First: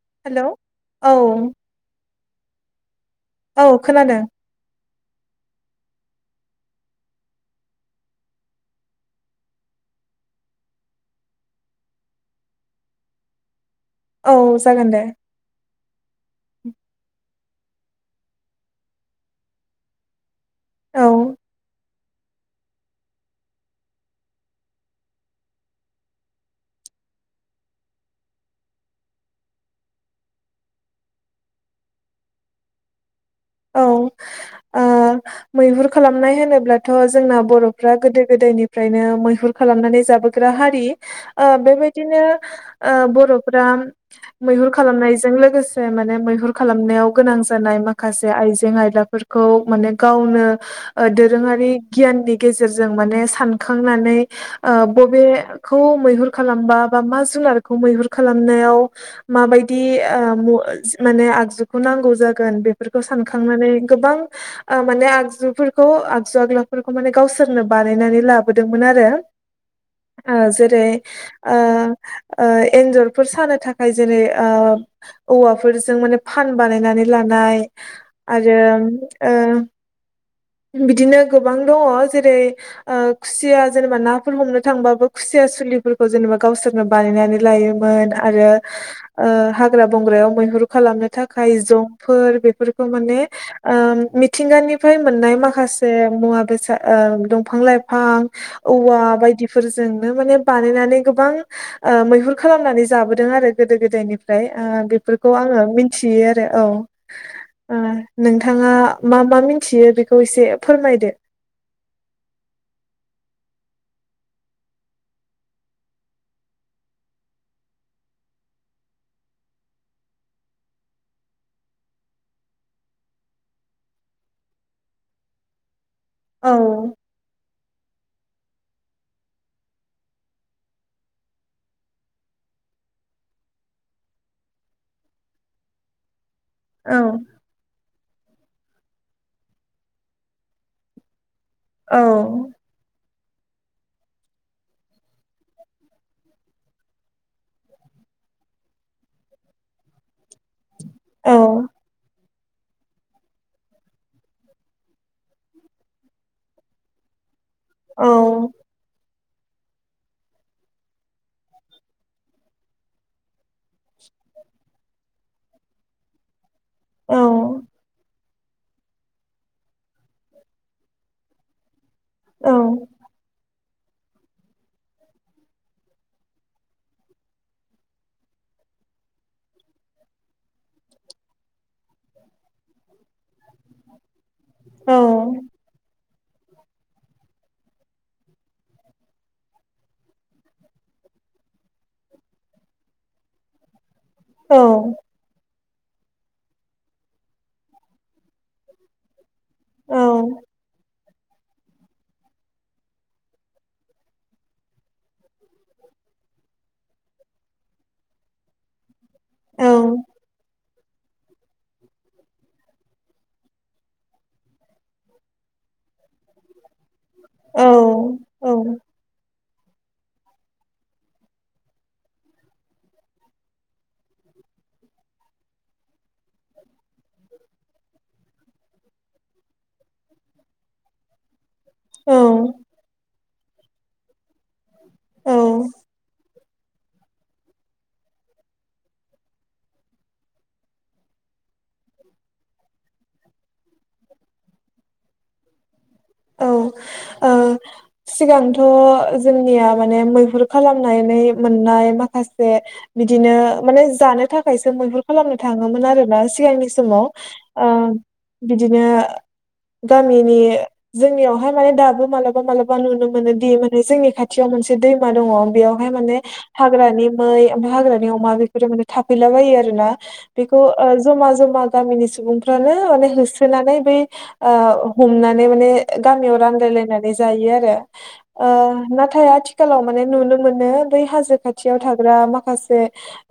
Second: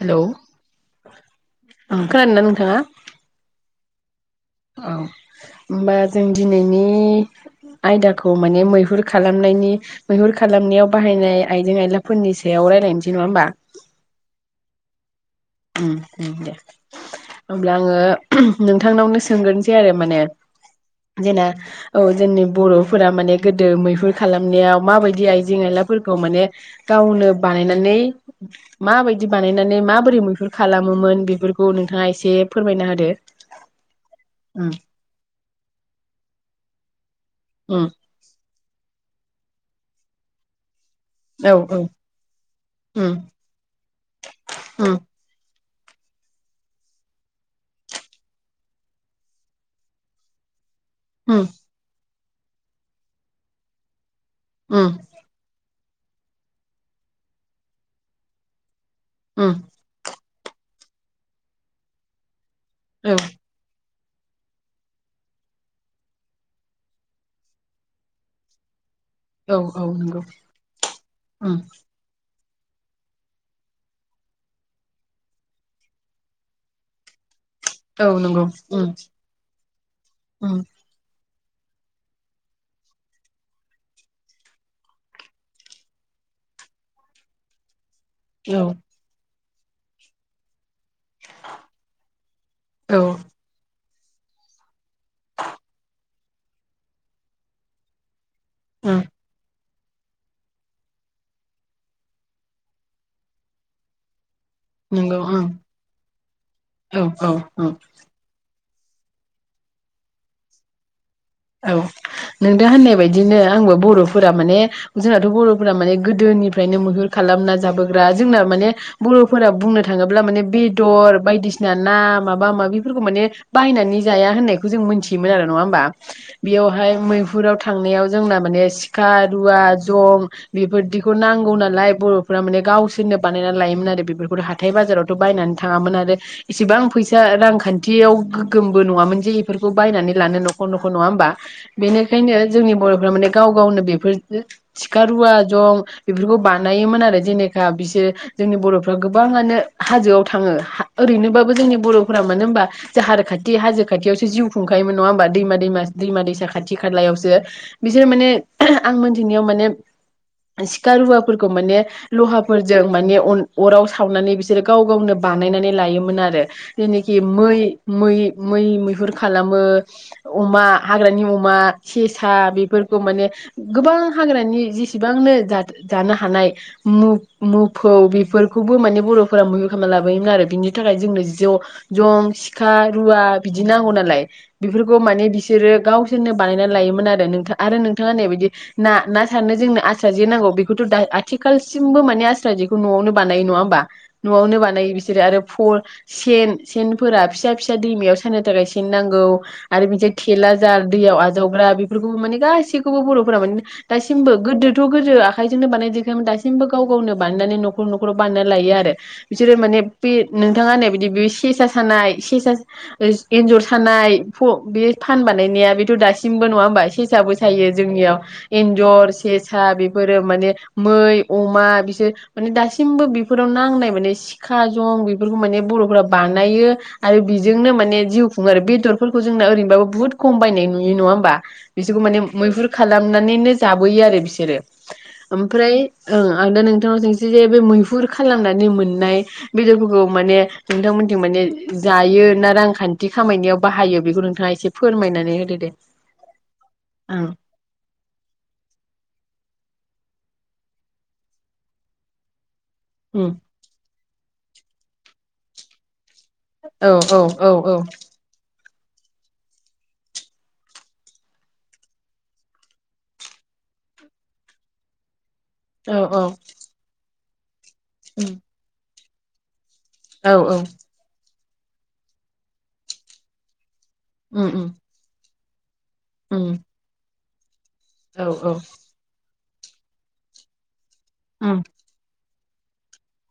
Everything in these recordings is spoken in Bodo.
हेलौ हेल' औ खोनादोना नोंथाङा औ खोनादों औ ओमबा जों दिनैनि आयदाखौ माने मैहुर खालामनायनि मैहुर खालामनायाव बाहायनाय आइजें आयलाफोरनि सायाव रायजलायनोसै नङा होमबा औ जागोन दे उम उम दे । हब्ला आङो नोंथांनावनो सोंग्रोसै आरो माने औ जोंना औ जोंनि बर'फोरा माने गोदो मैहुर खालामनायाव माबायदि आइजें आयलाफोरखौ माने गावनो बानायनानै माबायदि बानायनानै माबोरै मै हुर खालामोमोन बेफोरखौ नोंथाङा एसे फोरमायना होदो? औ उम ओ मैहुर खालामनाय होनोब्लाथ जोंना उम बर'फ्रा गोदो गोदायनिफ्रायनो मैहुर खालामनानै जाबोग्रा हारि । औ ओ औ बेबायदिनो ओ उम बर'फ्रा मैहुर उम खालामनायजों लोगो से माने मैहुर खालामनायाव गोनां जानाय माखा से आइजें आयलाफोरखौ माने गावनो उम दोरोङारि गियाननि गेजेरजों माने सानखांनानै ओ उम बबे खौ मैहुर खालामबा बा मा जुनारखौ मैहुर खालामनायाव उम माबायदि ओ म मानेआगजुखो नांगौ जागोन बे बेफोरखौ औ सानखांनानै गोबां ओ माने आगजुफोरखौ आगजु आगोलफोरखौ माने गावसोरनो बानायनानै लाबोदोंमोन आरो औ औ नंगौ । ओ जेरै उम ओ ओ एन्जरफोर सानो थाखाय जेरै ओ औवाफोरजों माने फान बानायनानै लानाय औ नंगौ आरो उम ओ उम बिदिनो गोबां दङ जेरै ओ खुसिया जेनेबा नाफोर हमनो थांबाबो खुसिया सुलिफोरखौ जेनेबा गावसोरनो बानायनानै लायोमोन । आरो औ ओ हाग्रा बंग्रायाव मैहुर खालामनो थाखाय जंफोर बे खौ औ माने ओ मिथिंगानिफ्राय मोननाय माखासे मुवा बेसा ओ दंफां लाइफां औवा उम बायदि फोरजोंनो माने बानायनानै गोबां ओ मैहुर खालामनानै जाबोदों आरो गोदो गोदायनि फ्राय ओ नंगौ बेफोरखौ उम आङो मिथियो आरो औ । औ ङा मा मा मिथियो बेखौ एसे फोरमायदो? औ नोंथा होननाय बायदिनो आंबो बर'फोरा माने जोंनाथ' बर'फोरा माने गोदोनिफ्रायनो मैहुर खालामना जाबोग्रा जोंना माने बर'फोरा बुंनो थाङोब्ला माने बेदर बायदिसिना ना माबा माबिफोरखौ माने बाहायनानै जाया होननायखौ जों मोनथियोमोन आरो नङा होमबा औ बेयावहाय मैहुराव था थांनायाव जोंना माने सिखा रुवा जं बेफोरदिखौ नांगौ नालाय बर'फोरा माने गावसोरनो बानायना लायोमोन आरो बेफोरखौथ' हाथाय बाजारावथ' बायनानै थाङामोन आरो इसेबां औ फैसा रांखान्थि थियाव गोगोमबो नङामोन जे बेफोरखौ बायनानै लानो न खर नखर नङ होमबा? औ बेनिखायनो जोंनि बर'फ्रा माने गाव गावनो बेफोर थिखा रुवा जं बेफोरखौ बानायोमोन आरो जेनेखा बिसोर जोंनि बर'फ्रा गोबाङानो हाजोआव थाङो औ ओरैनोबाबो जोंनि बर'फ्रा मानो होनोमबा जाहार खाथि हाजो खाथियावसो जिउ खुंखायोमोन नङा होमबा? दैमा दैमा दैमा दैसा खाथि खालायावसो बिसोर माने आं मोन थिनियाव माने सिखा रुवाफोरखौ माने लहाफोरजों माने अन अराव सावनानै बिसोरो गाव गावनो बानायनानै लायो मोन आरो औ जेनेखि मै मै मै मैहुर खालामो अमा हाग्रानि अमा सेसा बेफोरखौ माने गोबां हाग्रानि जेसेबांनो जान जानो हानाय मोफौ बेफोरखौबो माने बर'फोरा मैहूर खालामा लाबोयोमोन आरो बिनि थाखाय जोंनो ज' जं सिखा रुवा बिदि नांगौ नालाय बिफोर खौ माने औ बिसोरो गावसोरनो बानायनानै लायोमोन आरो नोंथाङ आरो नोंथाङा नैबायदि ना ना सारनो जोंनो आस्रा जे नांगौ बेखौथ' दा आथिखालसिमबो माने आस्रा जेखौ न'आवनो बानायो नङा होमबा? न'आवनो बानायो बिसोरो आरो फल सेन सेनफोरा फिसा फिसा दैमायाव सनो थाखाय सेन नांगौ आरो बिदि औ थेला जा दैयाव आजावग्रा बेफोरखौबो माने गासैखौबो बर'फोरा माने दासिमबो गोदोथ' गोदो आखाइजोंनो बानाय जेरखायोमोन दासिमबो गाव गावनो बानायनानै न'खर न'खराव बानायना लायो आरो बिसोरो माने औ बे नोंथाङा होननाय बिदि बे सेसा सानाय सेसा स ओ एन्जर सानाय फ बे फान बानायनाया बेथ' दासिमबो नङा होमबा एसे साबो औ सायो औ जोंनियाव एन्जर सेस सा बेफोरो माने मै अमा बिसो माने दासिमबो बेफोराव नांनाय माने सिखा जं बेफोरखौ माने बर'फोरा बानायो आरो बेजोंनो माने जिउ खुङो आरो बेदर फोरखौ जोंनो ओरैनोबाबो बुहुत खम बायनाय नुयो नङा होमबा? बिसोरखौ औ माने मैहुर खालामनानैनो लाबोयो आरो बिसो सोरो औ ओमफ्राय ओं आं दा नोंथांनाव सोंसै जे बे मैहुर खालामनानै मोननाय बेदरफोरखौ माने नोंथांमोननिथिं माने जायो ना रांखान्थि खामायनायाव बाहायो बेखौ नोंथाङा एसे फोरमायनानै होदो दे । औ ओ सिगांथ' जोंनिया माने मै हुर खालामनायनै मोननाय माखासे उम बिदिनो माने जानो थाखायसो मैहुर खालामनो थाङोमोन आरोना सिगांनि औ समाव औ औ ओ औ बि बिदिनो गामिनि जोंनियावहाय माने दाबो मालाबा मालाबा नुनो मोनो दि माने जोंनि खाथियाव मोनसे दैमा दङ बेयावहाय औ माने औ हाग्रानि मै ओमफाय हाग्रानि उम अमा बेफोरो मोने थाफैलाबायो आ रोना औ औ बेखौ ओ जमा जमि मा गामिनि सुबुंफ्रानो माने होसोनानै बै उम उम ओ हमना नै माने ओ गामियाव उम रान्लायलायनानै जायो आरो औ ओ औ नाथाय आथि सोलाव माने नुनो मोनो बै हाजो उम खाथियाव थाग्रा मा सासे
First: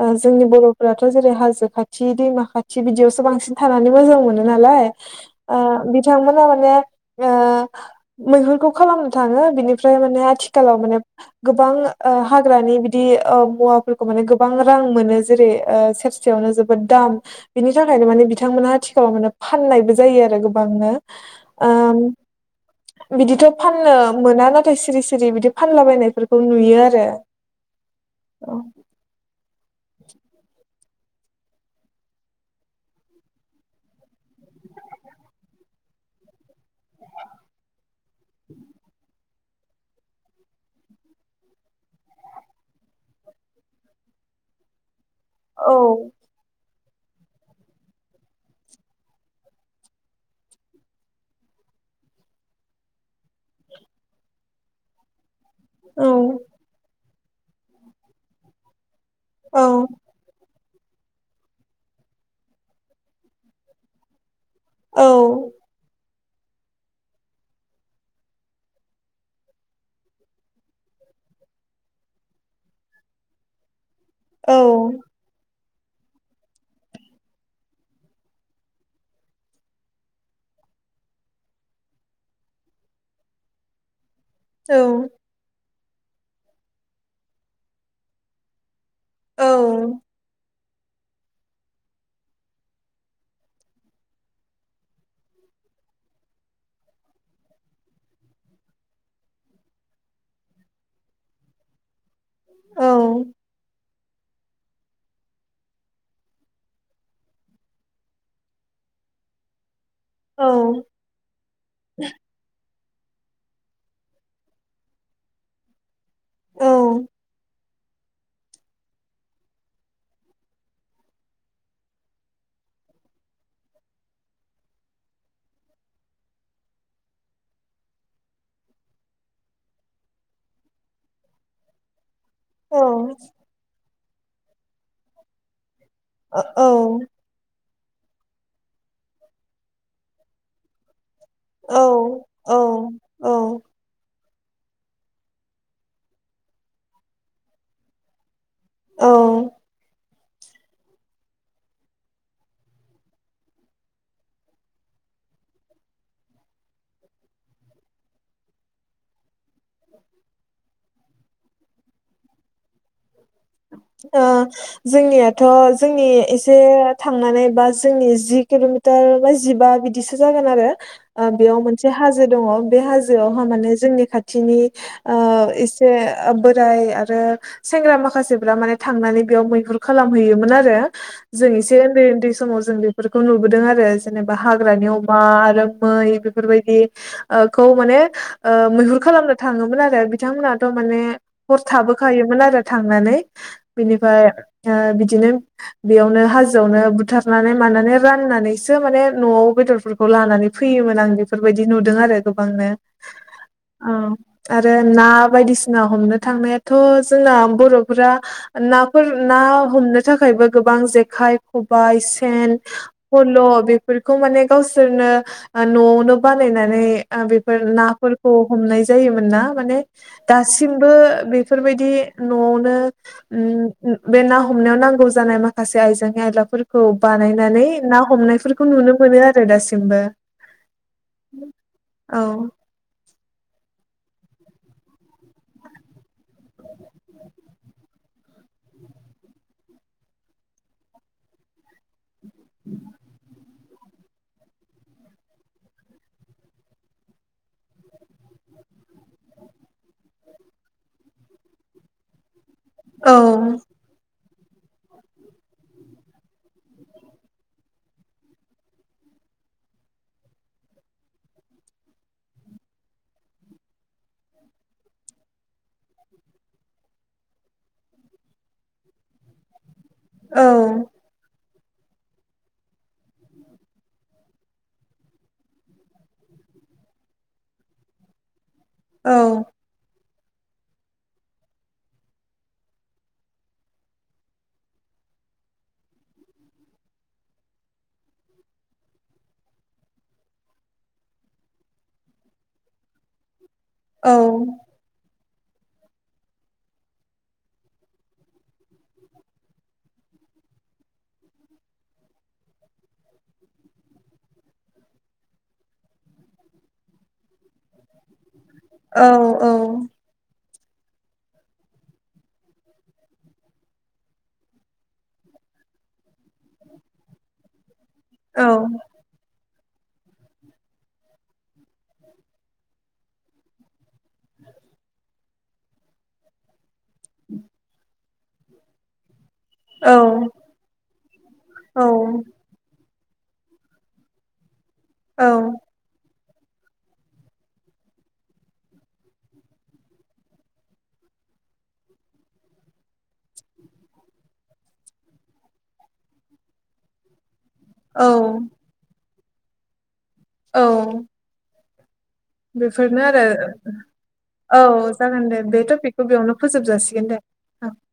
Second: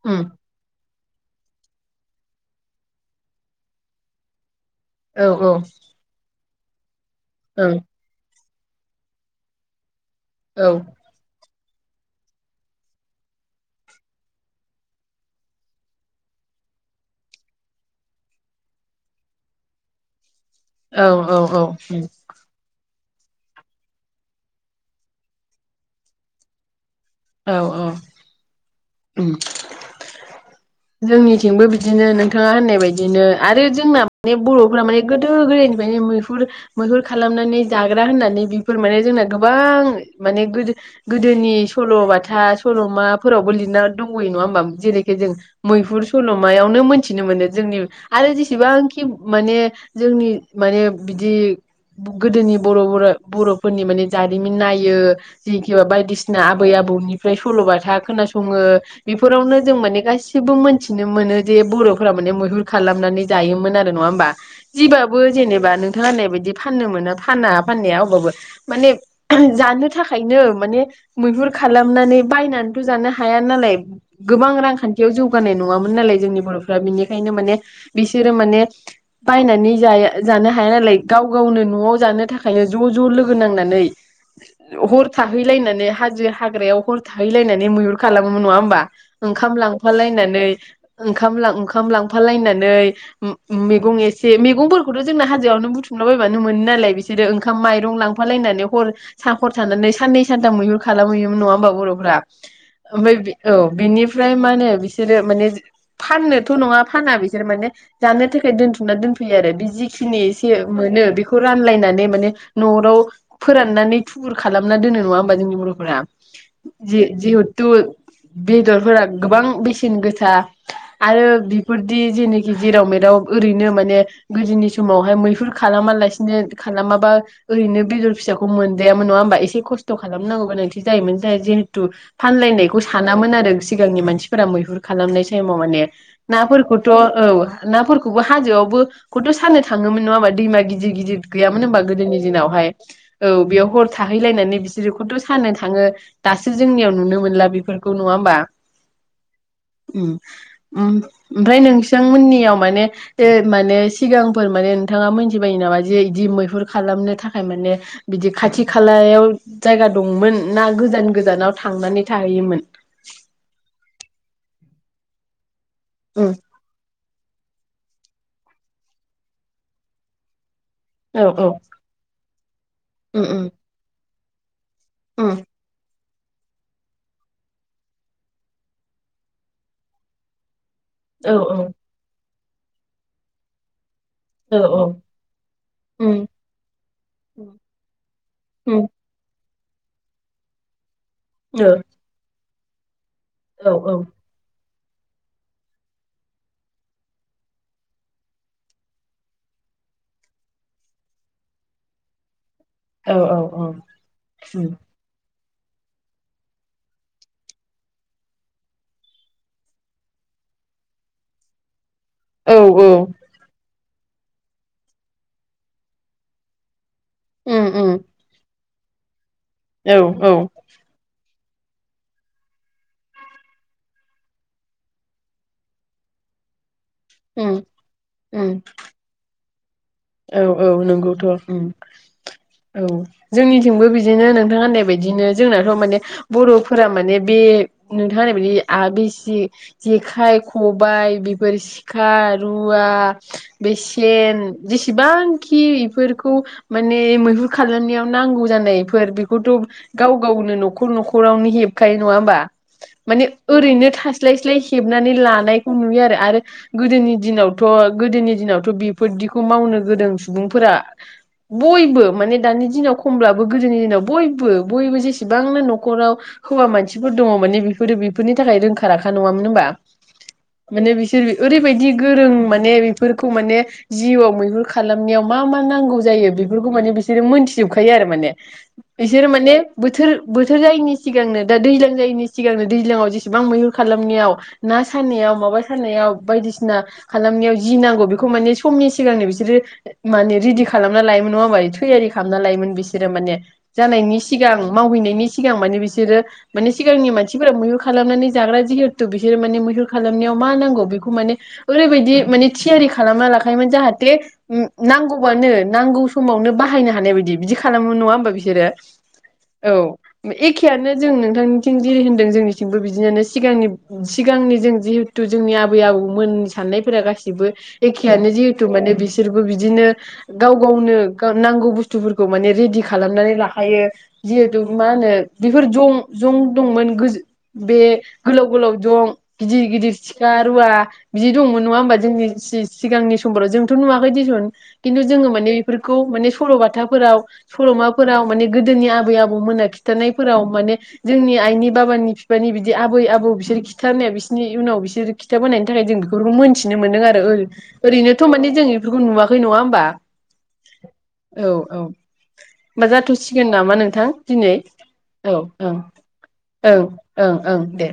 ओ उम जोंनि बर' फोराथ' जेरै हाजो खाथि दैमा खाथि बिदियावसो बांसिन थानानै मोजां मोनो नालाय औ औ ओ बिथांमोना माने [unintelligible] औ खौ खालामनो थांङो बिनिफ्राय ओमफ्राय माने औ आथिखालाव माने गोब गोबां ओ हाग्रानि बिदि ओ मुवाफोरखौ माने गोबां रां मोनो जेरै ओ सेरसेयावनो जोबोद दाम बिनि थाखायनो माने बिथांमोनहा आथिखालाव माने फाननायबो जायो आरो गोबांनो औ औ औ ओ उम बिदिथ' फाननो मोना नाथाय सिरि सिरि बिदि फानलाबायनायफोरखौ नुयो आरो औ औ औ उम जोंनिथिंबो बिदिनो नोंथाङा होननाय बायदिनो आरो जोंना माने बर'फोरा माने गोदो गोदायनिफ्रायनो मैहुर मैहुर खालामनानै जाग्रा होननानै बेफोर माने जोंना गोबां माने गोदो गोदोनि सल'बाथा सल'माफोरावबो लिरना दंङो नङा होमबा जेरैखि जों औ मैहुर सल'मायावनो [unintelligible] मिथिनो मोनो जोंनि आरो जेसेबांखि माने जोंनि माने बिदि गोदोनि बर' बोराइ बर'फोरनि माने जारिमिन नायो जिखिबा बायदिसिना आबै आबौनि ओमफ्राय सल'बाथा खोनासङो बेफोरावनो औ जों मोने गासि [unintelligible] मोन्थिनो मोनो जे बर'फोरा माने मैहुर खालामनानै जायोमोन आरो नङा होमबा? औ जिबाबो जेनेबा नोंथाङा होननाय बायदि बिदि फाननो मोना फाना फाननाया अब्लाबो माने जानो थाखायनो माने मैहुर खालामनानै बायनानैथ' जानो हाया नालाय। गोबां औ रांखान्थि जानाय नंङामोन नालाय जोंनि बर'फोरा बिनिखायनो माने बिसोरो माने बायनानै जाया जानो हाया नालाय गाव गावनो न'आव जानो थाखायनो ज' ज' लोगो नांनानै औ हर थाहैलायनानै हाजो हाग्रायाव हर थाहैलायनानै मैहुर खालामोमोन नंङा होमबा? औ ओंखाम [unintelligible] ओंखाम लां ओंखाम लांफालायनानै उम उम मैगं एसे मैगंफोरखौथ' जोंना हाजोआवनो बुथुमलाबायबानो मोनो नालाय बिसोरो ओंखाम माइरं लांफालायनानै हर हर थानानै साननै सानथाम मैहुर खालामहैयोमोन नङा होमबा बर'फोरा। ओमफ्राय बि औ बिनि [unintelligible] माने बिसोरो माने फाननोथ' नङा फाना बिसोर माने जानो थाखाय दोनथुमना दोनफैयो आरो बे जि [unintelligible] मोनो बेखौ रानलायनानै माने न' [unintelligible] फोराननानै थुबुर खालामना दोनो नङा होमबा जोंनि बर'फोरा? [unintelligible] [unintelligible] बेदरफोरा गोबां बेसेन [unintelligible] गोसा आरो बेफोरदि जेनोखि जेराव मेराव ओरैनो माने गोदोनि समावहाय मैहुर खालामालासिनो खालामाबा ओरैनो बेदर फिसाखौ मोनजायामोन नंङा होमबा? एसे खस्थ' खालामनांगौ गोनांथि जायोमोन जायो जिहेतु फानलायनायखौ औ सानामोन आरो सिगांनि मानसि [unintelligible] मैहुर [unintelligible] खालामनाय टाइमाव माने। नाफोरखौथ' औ। नाफोरखौबो हाजोआवबो खौथ' सानो थाङोमोन नङा होमबा दैमा गिदिर गिदिर गैयामोन औ होमबा गोदोनि औ दिनावहाय औ बेयाव हर [unintelligible] थाहैलायनानै बिसोरोखौथ' साननो थांङो दासो जोंनियाव नुनो मोनला बेफोरखौ नङा होमबा? औ उम उम ओमफ्राय नोंथांमोननि याव माने माने सिगांफोर माने नोंथाङा मोनथिबायो नामा जे बिदि मैहुर खालामनो थाखाय माने बिदि खाथि खालायाव जायगा दंमोन ना गोजान गोजानाव थांनानै थाहैयोमोन। ओ जोंनियाथ' जोंनि उम एसे थांनानै बा जोंनि जि किल'मिटार बा जिबा बिदिसो जागोन आरो औ ओ औ बेयाव मोनसे हाजो दङ बे उम हाजोआवहा उम माने जोंनि खाथि [unintelligible] ओ उम इसे ओ बोराय आरो सेंग्रा माखासे बि माने थांनानै बेयाव मैहुर खालामहैयोमोन आरो औ जों एसे उन्दै उन्दै समाव जों बेफोरखौ नुबोदों आरो जेनेबा औ हाग्रानि औ अमा आरो मै उम बेफोर बायदि ओ खौ माने ओ उम मैहुर खालामनो थाङोमोन आरो बिथांमोनाथ' माने हर ओ थाबो औ खायोमोन आरो थांनानै औ बिनिफ्राय ओ बिदिनो बेयावनो हाजोआवनो बुथारनानै मानानै राननानैसो माने न'आव बेदरफोरखौ लानानै फैयोमोन आं बेफोरबायदि नुदों आरो नो औ औ औ उम आरो ना बायदिसिना ना हमनो थांनायाथ' जोंना बर' फोरा नाफोर ना हमनो थाखायबो गोबां जेखाय खबाइ औ सेन खल' फोरफोरखौ माने गावसोरनो न'आवनो बानायनानै [unintelligible] बेफोर उम उम नाफोरखौ हमनाय जायोमोन ना माने औ औ दासिमबो बे बेफोर बायदि न'आव नो उम बे ना हमनायाव नांगौ जानाय माखासे आइजें आइलाफोर खौ उम बानायनानै ना उम हमनायफोरखौ नुनो मोनो आरो दासिम औ औ नंगौथ' उम औ औ जोंनिथिंबो बिदिनो नोंथांआ होननाय बायदिनो जोंनाथ' माने बर'फोरा माने बे नोंथां होननाय बायदि आ बिसि जेखाइ खबाइ बेफोर सि [unintelligible] रुवा बेसेन जेसेबांखि इफोरखौ माने मैहुर खालामनायाव नांगौ जानायफोर बेखौथ' गाव गावनो न'खर न'खरावनो हेबखायो नङा होमबा औ माने ओरैनो थासान [unintelligible] हेबनानै लानायखौ नुयो आरो आरो गोदोनि दिनावथ' गोदोनि दिनावथ' बेफोर दि खौ मावनो गोरों सुबुंफोरा बयबो माने दानि दिनाव खमब्लाबो गोदोनि दिनाव बयबो बयबो जेसेबांनो न'खराव हौवा मानसिफोर दङ माने बेफोरो बेफोरनि थाखाय रोंखा राखा नङामोन होमबा औ माने बिसोर ओरैबायदि गोरों माने बेफोरखौ माने जिउआव मैहुर खालामनायाव मा मा नांगौ जायो बेफोरखौ माने बिसोरो मोनथिजोबखायो आरो माने बिसोर माने बोथोर बोथोर जायैनि सिगांनो दा दैज्लां जायैनि सिगांनो दैज्लांआव जेसेबां मैहुर खालामनायाव ना सानायाव माबा सानायाव बायदिसिना खालामनायाव जि नांगौ बेखौ माने समनि सिगांनो बिसोरो माने रेडि खालामना लायोमोन नङाबा थैयारि खालामना लायोमोन बिसोरो माने औ जानायनि सिगां मावहैनायनि सि सिगां माने बिसोरो माने सिगांनि मानसिफोरा मैहुर खालामनानै जाग्रा जिहेतु बिसोरो माने मैहुर खालामनायाव मा नांगौ बेखौ माने ओरैबायदि माने थियारि खालामना लाखा खायमोन जाहाथे नांगौबानो नांगौ समावनो बाहायनो हानाय बायदि बिदि खालामो नङा होमबा बि औ औ एखेयानो जों नोंथांनिथिं जिरै होनदों जोंनिथिंबो बिदियानो सिगांनि सिगांनि जों जिहेतु जोंनि आबै आबौमोननि साननायफोरा गासिबो एखे खेआनो औ जिहेथु माने बिसोरबो बि दिनो गाव गावनो नांगौ बुस्थुफोरखौ माने रेडि खालामनानै लाखायो जिहेथु मा होनो बेफोर जं-जं दंमोन गोजो बे गोलाव गोलाव जं गिदिर गिदिर सिखा रुवा बिदि दङमोन नङा औ होमबा जोंनि [unintelligible] सिगांनि समफोराव जोंथ' नुवाखै दिसुन खिन्थु औ जोङो माने बेफोरखौ माने सल'बाथाफोराव सल'माफोराव माने गोदोनि आबै आबौमोना खिथानायफोराव माने जोंनि आइनि बाबानि बिफानि बिदि आबै आबौ बिसोर खिथानाया बिसोरनि उनाव बिसोर खिथाबोनायनि थाखाय जों बेफोरखौ मोन्थिनो मोनदों आरो ओ औ ओरैनोथ' माने जों इफोरखौ नुवा खै नङा होनोमबा औ औ बा बेफोरनो आरो जाथ'सिगोन नामा नोंथां दिनै? औ जागोन औ दे बे ओं टपिकखौ बेयावनो फोजोब ओं जासिगोन दे। ओं ओं औ दे।